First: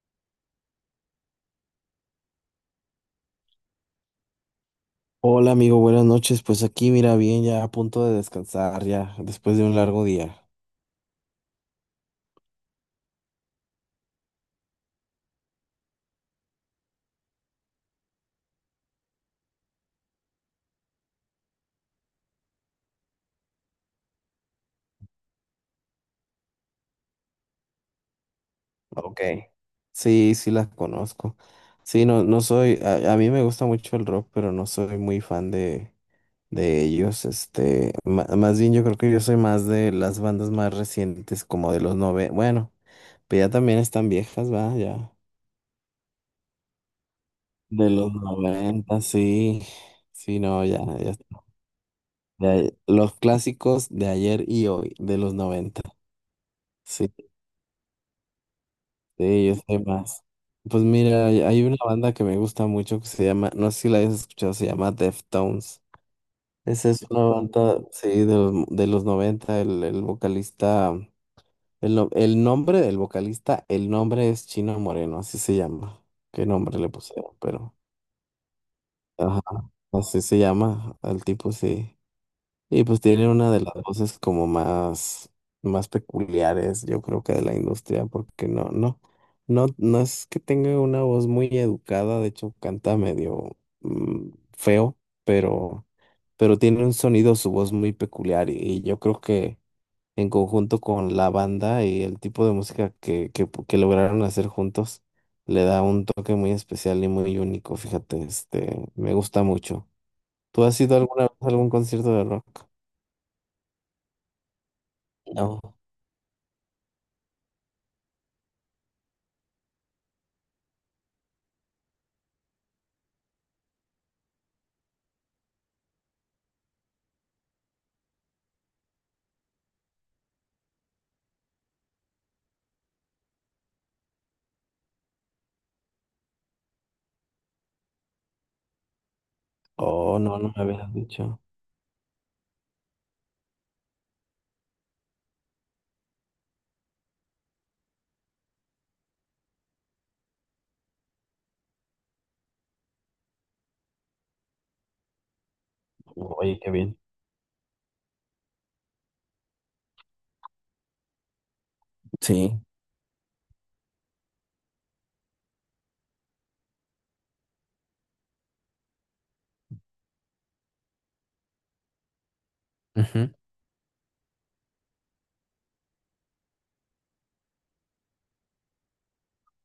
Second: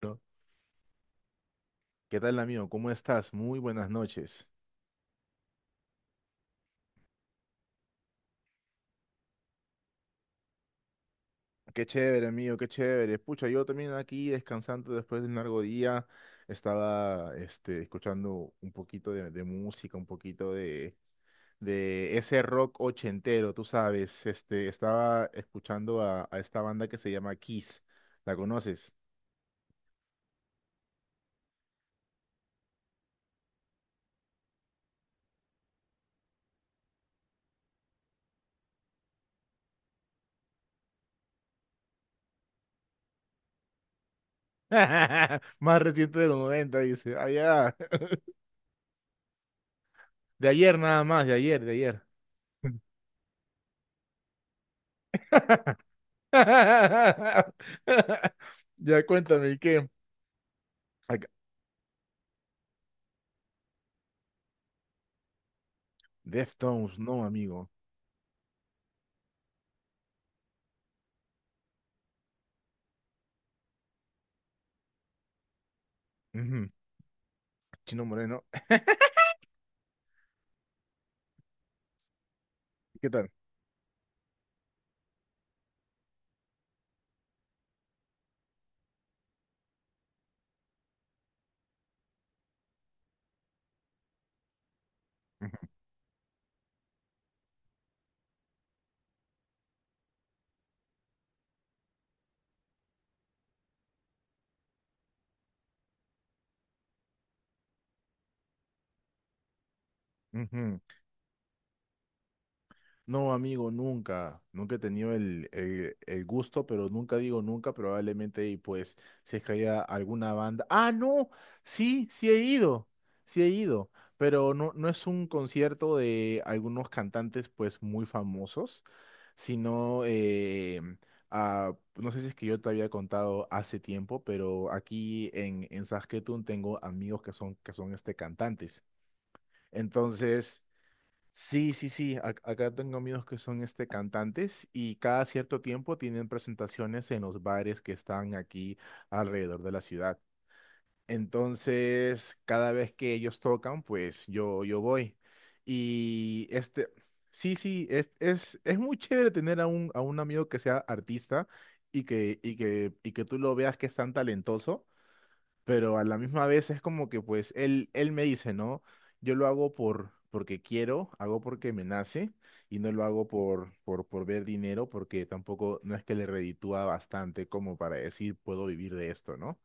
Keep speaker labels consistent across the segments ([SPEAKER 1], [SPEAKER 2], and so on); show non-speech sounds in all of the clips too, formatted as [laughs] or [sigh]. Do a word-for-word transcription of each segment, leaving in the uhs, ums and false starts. [SPEAKER 1] Bueno, ¿qué tal, amigo? ¿Cómo estás? Muy buenas noches.
[SPEAKER 2] Hola amigo, buenas noches. Pues aquí, mira, bien, ya a punto de descansar, ya después de un largo día.
[SPEAKER 1] Qué chévere, amigo, qué chévere. Pucha, yo también aquí descansando después de un largo día. Estaba este, escuchando un poquito de, de música, un poquito de, de ese rock ochentero, tú sabes. Este, estaba escuchando a, a esta banda que se llama Kiss. ¿La conoces?
[SPEAKER 2] Ok, sí, sí las conozco. Sí, no, no soy, a, a mí me gusta mucho el rock, pero no soy muy fan de, de ellos. Este, ma- más bien yo creo que yo soy más de las bandas más recientes, como de los nove, bueno, pero ya también están viejas, va, ya.
[SPEAKER 1] [laughs] Más reciente de los noventa, dice. Allá.
[SPEAKER 2] De los noventa, sí. Sí,
[SPEAKER 1] De
[SPEAKER 2] no,
[SPEAKER 1] ayer
[SPEAKER 2] ya,
[SPEAKER 1] nada
[SPEAKER 2] ya,
[SPEAKER 1] más, de ayer, de ayer.
[SPEAKER 2] ya, los clásicos de ayer y hoy, de los
[SPEAKER 1] [laughs]
[SPEAKER 2] noventa. Sí.
[SPEAKER 1] [laughs] Ya
[SPEAKER 2] Sí,
[SPEAKER 1] cuéntame,
[SPEAKER 2] yo
[SPEAKER 1] ¿y
[SPEAKER 2] sé
[SPEAKER 1] qué?
[SPEAKER 2] más. Pues
[SPEAKER 1] Ac-
[SPEAKER 2] mira, hay hay una banda que me gusta mucho que se llama, no sé si la hayas escuchado, se llama Deftones. Esa
[SPEAKER 1] Deftones,
[SPEAKER 2] es
[SPEAKER 1] no,
[SPEAKER 2] una
[SPEAKER 1] amigo.
[SPEAKER 2] banda, sí, de los, de los noventa, el, el vocalista, el, no- el nombre del vocalista, el nombre es Chino Moreno, así se llama. ¿Qué
[SPEAKER 1] Ujú.
[SPEAKER 2] nombre le pusieron? Pero
[SPEAKER 1] Chino Moreno. [laughs]
[SPEAKER 2] ajá, así se llama al tipo, sí. Y pues
[SPEAKER 1] ¿Qué
[SPEAKER 2] tiene
[SPEAKER 1] tal?
[SPEAKER 2] una de las voces como más, más peculiares, yo creo que de la industria, porque no, no, no, no es que tenga una voz muy educada, de hecho canta medio mm, feo,
[SPEAKER 1] Ujú,
[SPEAKER 2] pero, pero tiene un sonido, su voz muy peculiar, y, y yo creo que en conjunto con la banda y el tipo de música que, que, pu- que lograron hacer juntos, le da un toque muy especial y muy único, fíjate, este, me gusta mucho. ¿Tú
[SPEAKER 1] ujú.
[SPEAKER 2] has ido alguna vez a algún concierto de rock?
[SPEAKER 1] No, amigo, nunca. Nunca he tenido el,
[SPEAKER 2] No.
[SPEAKER 1] el- el gusto, pero nunca digo nunca, probablemente, y pues, si es que haya alguna banda. ¡Ah, no! Sí, sí he ido. Sí he ido. Pero no, no es un concierto de algunos cantantes, pues, muy famosos, sino, eh, a- no sé si es que yo te había contado hace tiempo, pero aquí en, en Saskatoon tengo amigos que son, que son este cantantes.
[SPEAKER 2] Oh, no, no
[SPEAKER 1] Entonces.
[SPEAKER 2] me habías dicho.
[SPEAKER 1] Sí, sí, sí. ac- Acá tengo amigos que son este cantantes y cada cierto tiempo tienen presentaciones en los bares que están aquí alrededor de la ciudad. Entonces, cada vez que ellos tocan, pues yo, yo voy. Y
[SPEAKER 2] Oye, qué
[SPEAKER 1] este,
[SPEAKER 2] bien.
[SPEAKER 1] sí, sí, es, es, es muy chévere tener a un, a un amigo que sea artista y que, y
[SPEAKER 2] Sí.
[SPEAKER 1] que, y que tú lo veas que es tan talentoso pero a la misma vez es como que pues él, él me dice, ¿no? Yo lo hago por, porque quiero, hago porque me nace y no lo hago
[SPEAKER 2] Ujú.
[SPEAKER 1] por, por, por ver dinero porque tampoco no es que le reditúa bastante como para decir puedo vivir de esto, ¿no?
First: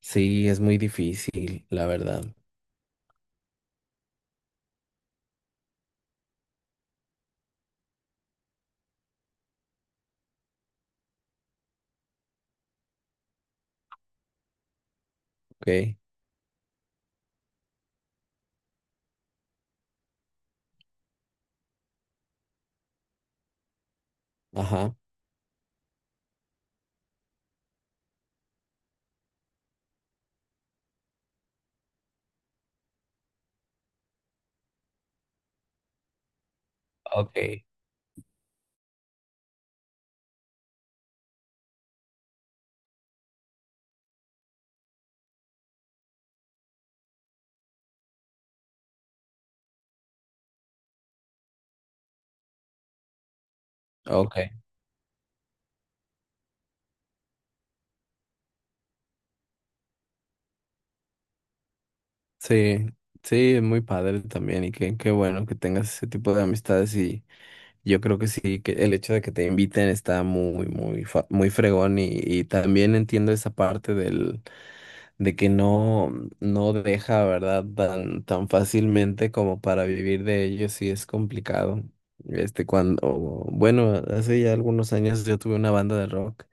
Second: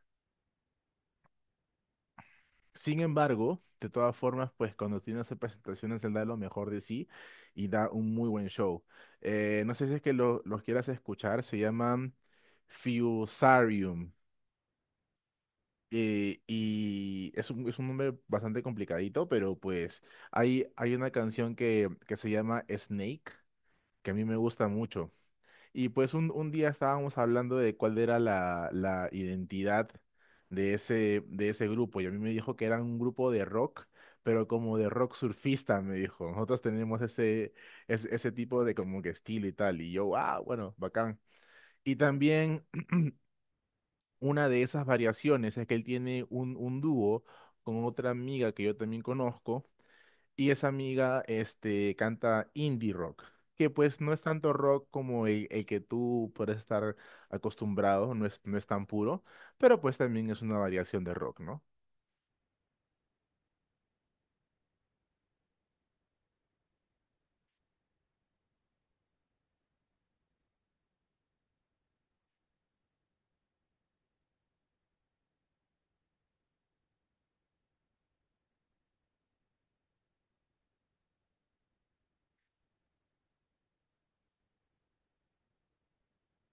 [SPEAKER 2] Sí, es muy difícil, la verdad.
[SPEAKER 1] Sin embargo, de todas formas, pues cuando tiene hace presentaciones él da lo mejor de sí y da un muy buen show. Eh, no sé si es que lo- los quieras escuchar, se llaman Fusarium.
[SPEAKER 2] Ok.
[SPEAKER 1] Eh, y es un, es un nombre bastante complicadito, pero pues hay, hay una canción que, que se llama Snake, que a mí me gusta
[SPEAKER 2] Ajá.
[SPEAKER 1] mucho. Y pues un, un día estábamos hablando de cuál era la, la identidad de ese, de ese grupo, y a mí me dijo que era un grupo de rock, pero como de rock surfista, me dijo. Nosotros tenemos
[SPEAKER 2] Ok.
[SPEAKER 1] ese, ese, ese tipo de como que estilo y tal, y yo, ah, bueno, bacán. Y también una de esas variaciones es que él tiene un, un dúo con otra amiga que yo también conozco y esa amiga este, canta indie rock, que pues no es
[SPEAKER 2] Ok.
[SPEAKER 1] tanto rock como el, el que tú puedes estar acostumbrado, no es, no es tan puro, pero pues también es una variación de rock, ¿no?
[SPEAKER 2] Sí. Sí, es muy padre también y qué, qué bueno que tengas ese tipo de amistades y yo creo que sí, que el hecho de que te inviten está muy, muy, fa- muy fregón y, y también entiendo esa parte del. De que no, no deja, ¿verdad? Tan, tan fácilmente como para vivir de ello, sí es complicado. Este, cuando, bueno, hace ya algunos años yo tuve una banda de rock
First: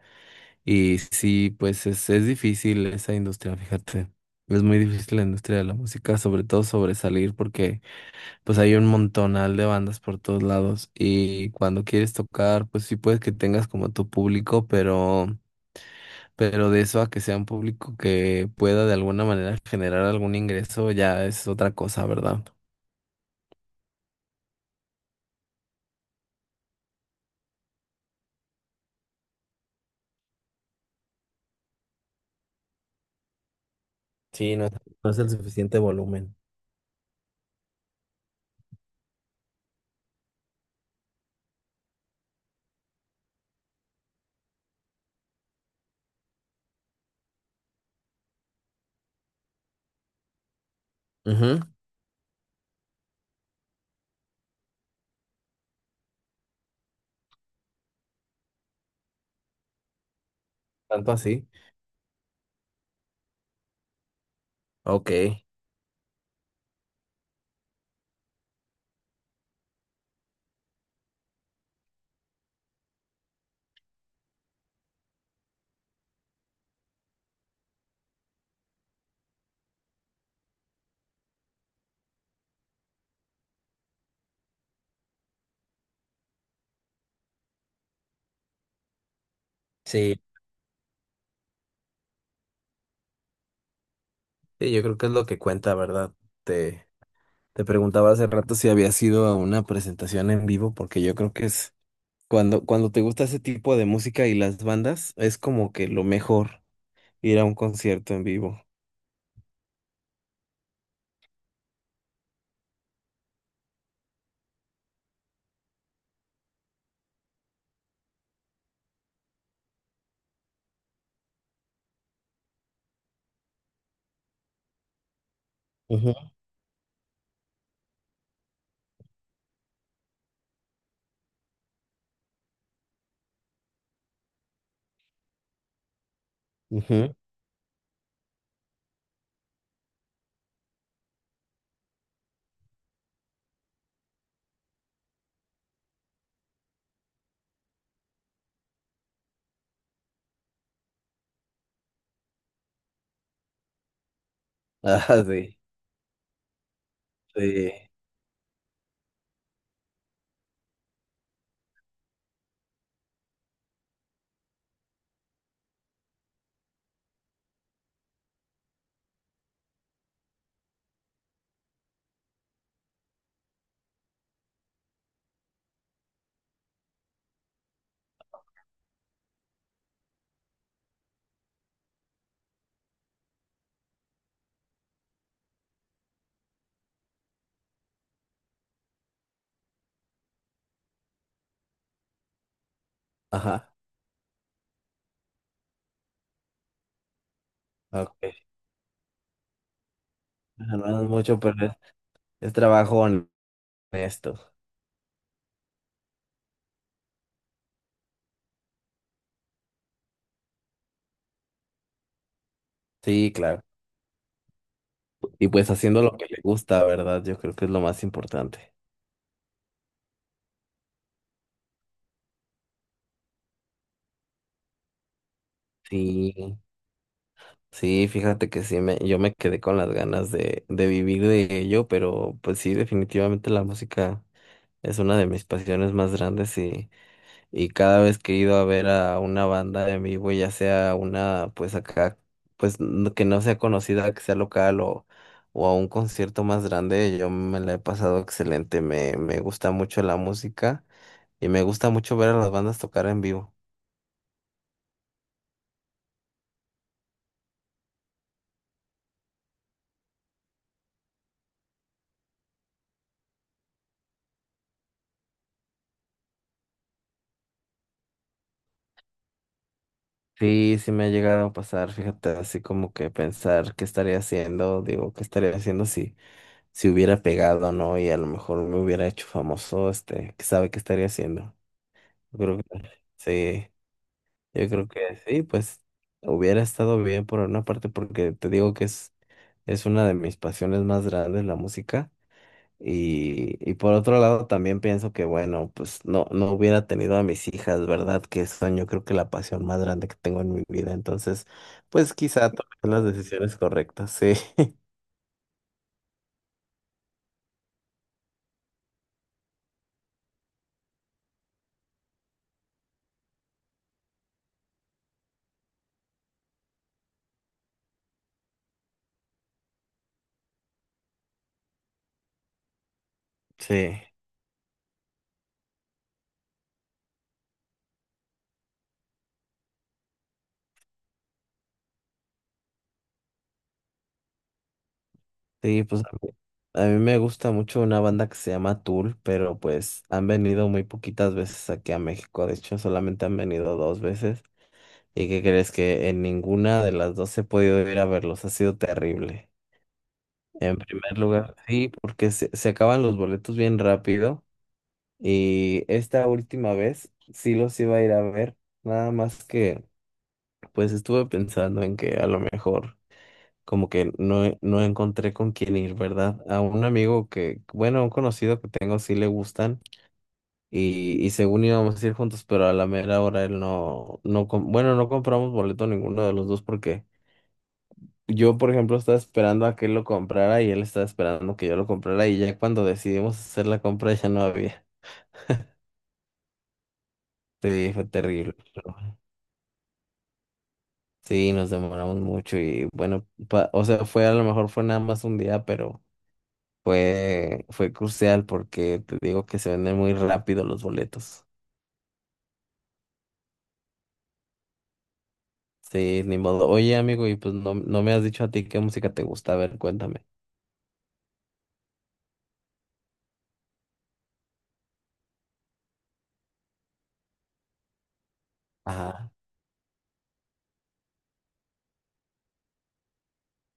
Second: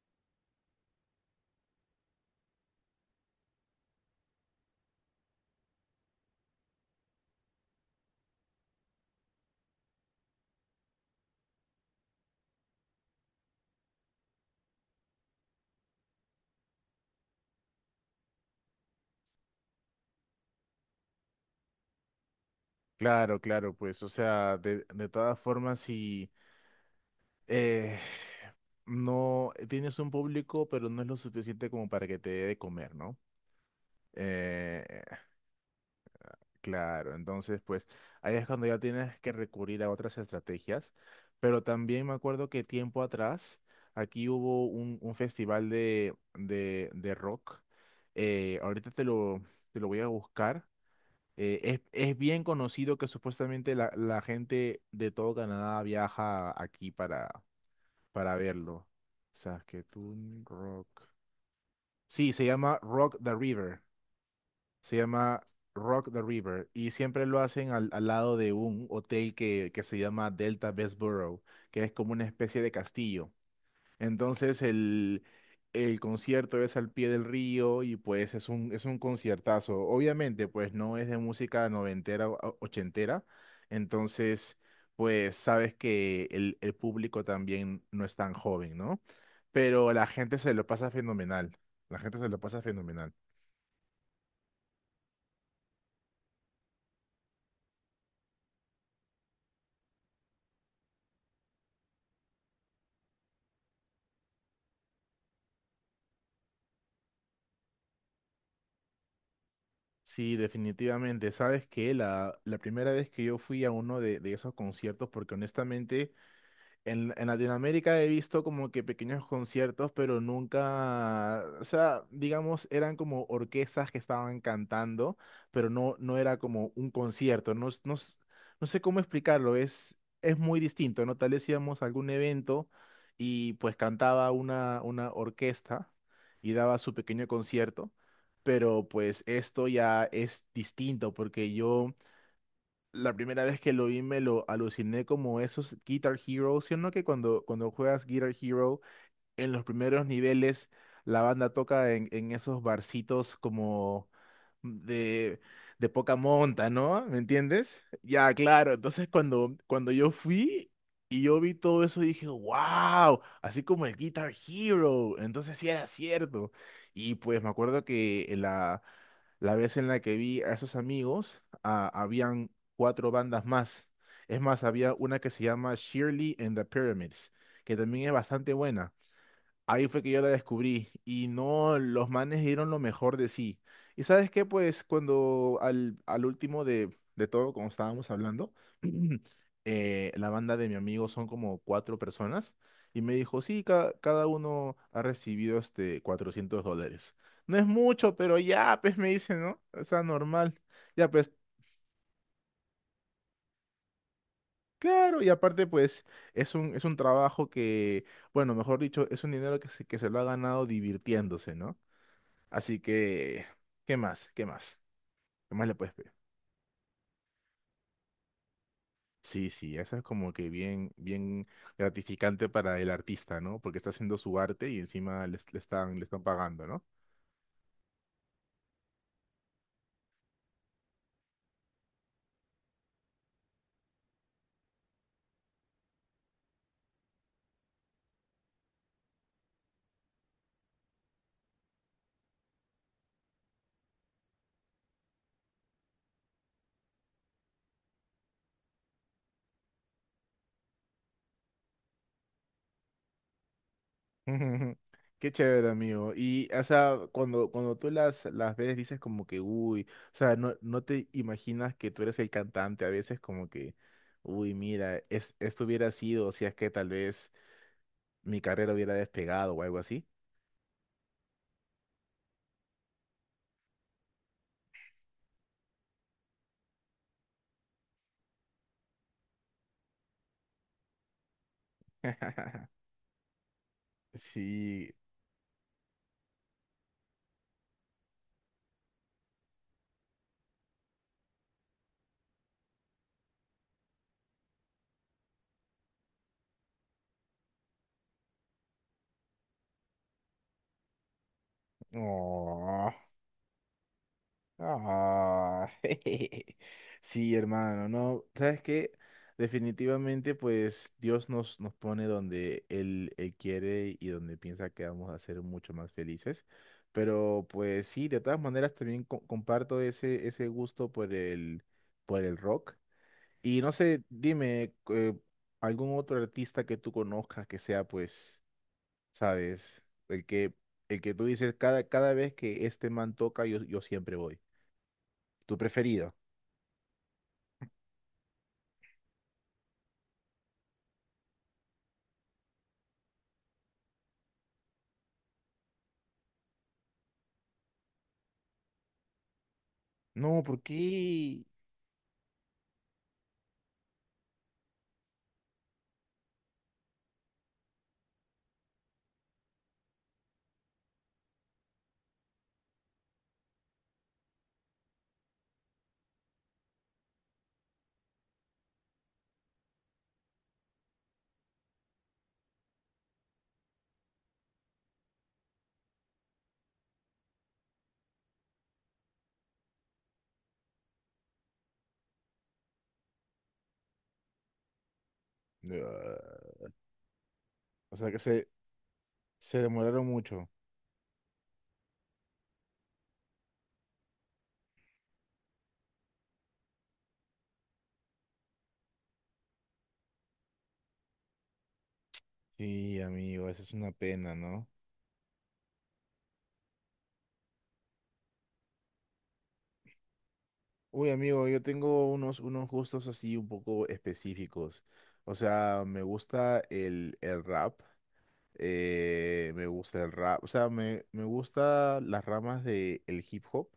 [SPEAKER 2] y sí, pues es, es difícil esa industria, fíjate. Es muy difícil la industria de la música, sobre todo sobresalir, porque pues hay un montonal de bandas por todos lados y cuando quieres tocar, pues sí puedes que tengas como tu público, pero pero de eso a que sea un público que pueda de alguna manera generar algún ingreso ya es otra cosa, ¿verdad?
[SPEAKER 1] Claro, claro, pues, o sea, de, de todas formas, si eh, no tienes un público, pero no es lo suficiente como para que te dé de comer, ¿no?
[SPEAKER 2] Sí, no,
[SPEAKER 1] Eh,
[SPEAKER 2] no es el suficiente volumen.
[SPEAKER 1] Claro, entonces pues ahí es cuando ya tienes que recurrir a otras estrategias, pero también me acuerdo que tiempo atrás aquí hubo un, un festival de, de, de rock, eh, ahorita te lo, te lo voy a buscar, eh,
[SPEAKER 2] Ujú.
[SPEAKER 1] es, es bien conocido que supuestamente la, la gente de todo Canadá viaja aquí para, para verlo. Saskatoon Rock.
[SPEAKER 2] Tanto así.
[SPEAKER 1] Sí, se llama Rock the River. Se
[SPEAKER 2] Ok,
[SPEAKER 1] llama Rock the River y siempre lo hacen al, al lado de un hotel que, que se llama Delta Borough, que es como una especie de castillo. Entonces el, el concierto es al pie del río y pues es un, es un conciertazo. Obviamente pues no es de música noventera o o- ochentera, entonces pues sabes que el, el público también no es tan joven, ¿no? Pero la
[SPEAKER 2] sí,
[SPEAKER 1] gente se lo pasa fenomenal, la gente se lo pasa fenomenal.
[SPEAKER 2] sí, yo creo que es lo que cuenta, ¿verdad? Te, te preguntaba hace rato si había sido a una presentación en vivo, porque yo creo que es cuando, cuando te gusta ese tipo de música y las bandas, es como que lo mejor ir a un concierto en vivo.
[SPEAKER 1] Sí, definitivamente. Sabes que la, la primera vez que yo fui a uno de, de esos conciertos, porque honestamente en, en Latinoamérica he visto como que pequeños conciertos, pero nunca, o sea, digamos, eran como orquestas que estaban cantando, pero no,
[SPEAKER 2] Ujú,
[SPEAKER 1] no era como un concierto. No, s- no, s- no sé cómo explicarlo, es, es muy distinto, ¿no? Tal vez íbamos a algún evento y pues cantaba una, una orquesta y daba su
[SPEAKER 2] ujú.
[SPEAKER 1] pequeño concierto, pero pues esto ya es distinto porque yo la primera vez que lo vi me lo aluciné como esos Guitar Hero, ¿sí o no? Que cuando, cuando juegas Guitar Hero, en los primeros niveles, la banda toca en, en esos barcitos como
[SPEAKER 2] [laughs] Ah,
[SPEAKER 1] de,
[SPEAKER 2] sí,
[SPEAKER 1] de poca monta, ¿no? ¿Me
[SPEAKER 2] sí.
[SPEAKER 1] entiendes? Ya, claro. Entonces cuando, cuando yo fui y yo vi todo eso, dije, wow, así como el Guitar Hero. Entonces sí era cierto. Y pues me acuerdo que la la vez en la que vi a esos amigos, ah, habían cuatro bandas más. Es más, había una que se llama Shirley and the Pyramids, que también es bastante buena. Ahí fue que yo la descubrí y no, los manes dieron lo mejor de sí. ¿Y sabes qué? Pues cuando al, al último de, de todo, como estábamos hablando, [clears throat] eh, la banda de mi amigo son como cuatro personas y me dijo, sí,
[SPEAKER 2] Ajá.
[SPEAKER 1] ca- cada uno ha recibido este cuatrocientos dólares. No es mucho, pero
[SPEAKER 2] Ok.
[SPEAKER 1] ya, pues me dice, ¿no? O sea, normal.
[SPEAKER 2] Ajá, no
[SPEAKER 1] Ya,
[SPEAKER 2] es
[SPEAKER 1] pues,
[SPEAKER 2] mucho, pero es, es trabajo honesto.
[SPEAKER 1] claro, y aparte, pues, es un, es un trabajo que, bueno, mejor dicho, es un dinero que se, que se lo ha ganado divirtiéndose, no. Así
[SPEAKER 2] Sí,
[SPEAKER 1] que,
[SPEAKER 2] claro.
[SPEAKER 1] ¿qué más? ¿Qué más?
[SPEAKER 2] Y
[SPEAKER 1] ¿Qué más
[SPEAKER 2] pues
[SPEAKER 1] le puedes
[SPEAKER 2] haciendo
[SPEAKER 1] pedir?
[SPEAKER 2] lo que le gusta, ¿verdad? Yo creo que es lo más importante.
[SPEAKER 1] Sí, sí, eso es como que bien, bien gratificante para el artista, ¿no? Porque está haciendo su arte y encima le, le están, le están
[SPEAKER 2] Sí,
[SPEAKER 1] pagando, ¿no?
[SPEAKER 2] sí, fíjate que sí, me, yo me quedé con las ganas de, de vivir de ello, pero pues sí, definitivamente la música es una de mis pasiones más grandes y, Y cada vez que he ido a ver a una banda en vivo, ya sea una, pues acá, pues no- que no sea conocida, que sea local o, o a un concierto más grande, yo me la he pasado excelente. Me, me gusta mucho la música y me gusta mucho ver a las bandas tocar en vivo.
[SPEAKER 1] [laughs] Qué chévere, amigo. Y, o sea, cuando, cuando tú las, las ves, dices como que, uy, o sea, no, no te imaginas que tú eres el cantante, a veces como que, uy, mira, es, esto hubiera sido, si es que tal vez mi carrera hubiera despegado o algo así.
[SPEAKER 2] Sí, sí me ha llegado a pasar, fíjate, así como que pensar qué estaría haciendo, digo, qué estaría haciendo si, si hubiera pegado, ¿no? Y a lo mejor me hubiera hecho famoso, este, que sabe qué estaría haciendo. Yo creo que
[SPEAKER 1] [laughs]
[SPEAKER 2] sí. Yo creo
[SPEAKER 1] Sí.
[SPEAKER 2] que sí, pues hubiera estado bien por una parte porque te digo que es, es una de mis pasiones más grandes la música y, y por otro lado también pienso que bueno, pues no, no hubiera tenido a mis hijas, ¿verdad? Que son yo creo que la pasión más grande que tengo en mi vida, entonces pues quizá
[SPEAKER 1] Oh.
[SPEAKER 2] tomé las decisiones correctas, sí. [laughs]
[SPEAKER 1] Ah, [laughs] sí, hermano, no, ¿sabes qué? Definitivamente, pues Dios nos, nos pone donde Él, Él quiere y donde piensa que vamos a ser mucho más felices. Pero pues sí, de todas maneras también co- comparto ese, ese gusto por el, por el rock. Y no
[SPEAKER 2] Sí,
[SPEAKER 1] sé, dime, eh, algún otro artista que tú conozcas que sea, pues, sabes, el que, el que tú dices cada, cada vez que este man toca, yo, yo siempre voy tu
[SPEAKER 2] sí, pues a
[SPEAKER 1] preferido.
[SPEAKER 2] mí, a mí me gusta mucho una banda que se llama Tool, pero pues han venido muy poquitas veces aquí a México, de hecho solamente han venido dos veces. ¿Y qué crees que en ninguna de las dos he podido ir a verlos? Ha sido terrible.
[SPEAKER 1] No, ¿por
[SPEAKER 2] En primer
[SPEAKER 1] qué?
[SPEAKER 2] lugar, sí, porque se, se acaban los boletos bien rápido y esta última vez sí los iba a ir a ver, nada más que pues estuve pensando en que a lo mejor como que no, e- no encontré con quién ir, ¿verdad? A un amigo que, bueno, un conocido que tengo sí le gustan y, y según íbamos a ir juntos, pero a la mera hora él no, no, com- bueno, no compramos boleto ninguno de los dos porque... Yo, por ejemplo, estaba esperando a que él lo comprara y él estaba esperando que yo lo comprara y ya cuando decidimos hacer la compra ya no había.
[SPEAKER 1] Ah,
[SPEAKER 2] Sí,
[SPEAKER 1] o
[SPEAKER 2] fue
[SPEAKER 1] sea que se,
[SPEAKER 2] terrible. Pero
[SPEAKER 1] se demoraron mucho.
[SPEAKER 2] sí, nos demoramos mucho y bueno, pa- o sea, fue a lo mejor fue nada más un día, pero fue fue crucial porque te digo que se venden muy rápido los boletos.
[SPEAKER 1] Sí, amigo, esa es una pena, ¿no?
[SPEAKER 2] Sí, ni modo. Oye, amigo, y pues no, no me has dicho a ti qué música te gusta. A ver, cuéntame.
[SPEAKER 1] Uy, amigo, yo tengo unos, unos gustos así un poco específicos. O sea, me gusta el, el rap.
[SPEAKER 2] Ajá.
[SPEAKER 1] Eh, me gusta el rap. O sea, me, me gusta las ramas del hip hop.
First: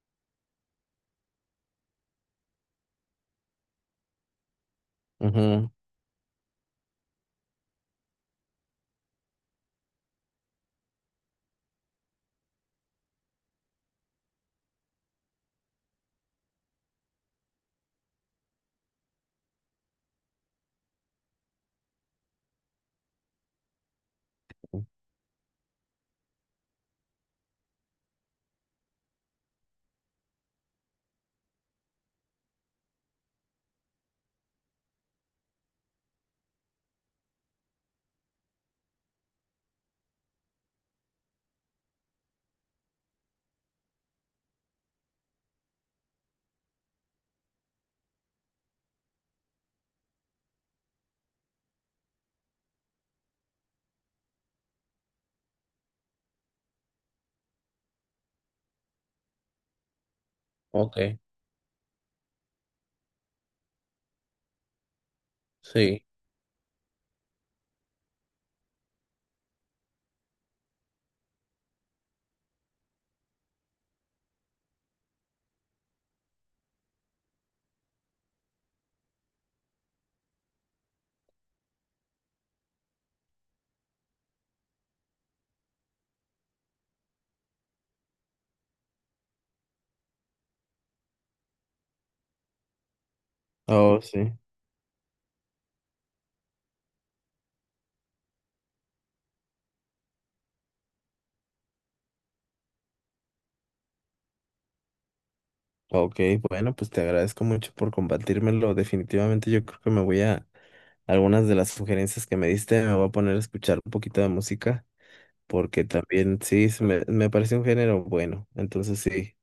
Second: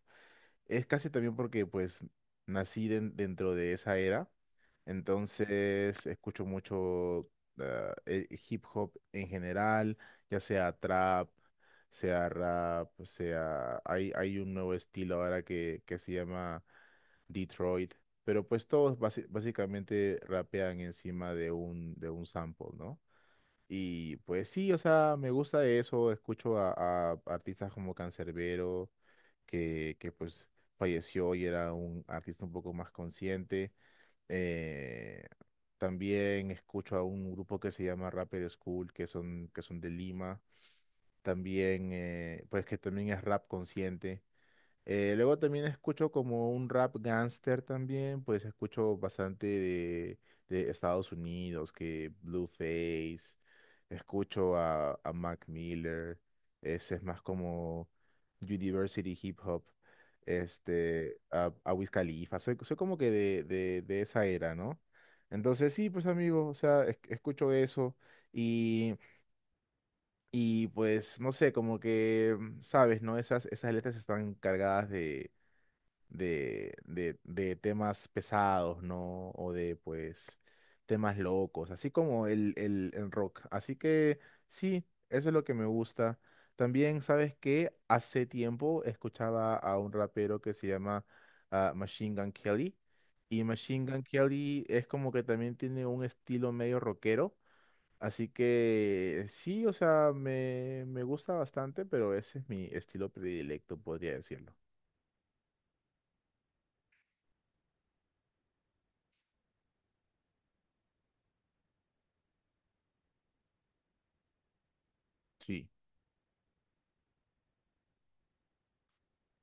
[SPEAKER 1] Es casi también porque pues nací den- dentro de esa era,
[SPEAKER 2] Ujú.
[SPEAKER 1] entonces escucho mucho ah, eh, hip hop en general, ya sea trap, sea rap, pues, sea... Hay, hay un nuevo estilo ahora que, que se llama Detroit, pero pues todos basi- básicamente rapean encima de un, de un sample, ¿no? Y pues sí, o sea, me gusta eso, escucho a, a artistas como Canserbero que, que pues falleció y era un artista un poco más consciente. Eh, También escucho a un grupo que se llama Rapper School, que son, que son de Lima. También, eh, pues que también es rap consciente. Eh, luego también escucho como un rap gangster también, pues escucho bastante de, de Estados Unidos, que Blueface, escucho a, a Mac Miller, ese es más como University Hip Hop, este,
[SPEAKER 2] Ok,
[SPEAKER 1] a, a Wiz Khalifa, soy, soy como que de, de, de esa era, ¿no? Entonces sí,
[SPEAKER 2] sí.
[SPEAKER 1] pues amigo, o sea, es- escucho eso y, y pues no sé, como que, mm, sabes, ¿no? Esas, esas letras están cargadas de, de, de temas pesados, ¿no? O de, pues, temas locos, así como el, el, el rock. Así que sí, eso es lo que me gusta. También, ¿sabes que hace tiempo escuchaba a un rapero que se llama ah, Machine Gun Kelly. Y Machine
[SPEAKER 2] Oh,
[SPEAKER 1] Gun
[SPEAKER 2] sí.
[SPEAKER 1] Kelly es como que también tiene un estilo medio rockero. Así que sí, o sea, me, me gusta bastante, pero ese es mi estilo predilecto, podría decirlo.
[SPEAKER 2] Ok, bueno, pues te agradezco mucho por compartírmelo. Definitivamente yo creo que me voy a algunas de las sugerencias que me diste, me voy a poner a escuchar un poquito de música,
[SPEAKER 1] Sí.
[SPEAKER 2] porque también sí, se me, me parece un género bueno. Entonces sí,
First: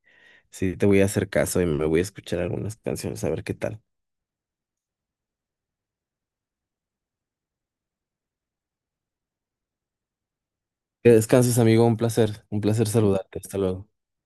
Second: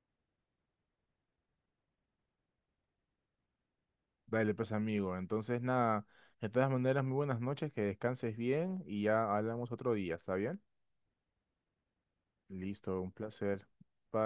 [SPEAKER 2] sí te voy a hacer caso y me voy a escuchar algunas canciones, a ver qué tal.
[SPEAKER 1] Dale, pues amigo. Entonces, nada, de todas maneras, muy buenas noches, que descanses bien y ya hablamos otro día, ¿está bien?
[SPEAKER 2] Que descanses, amigo, un placer, un placer
[SPEAKER 1] Listo, un
[SPEAKER 2] saludarte. Hasta
[SPEAKER 1] placer.
[SPEAKER 2] luego.
[SPEAKER 1] Bye.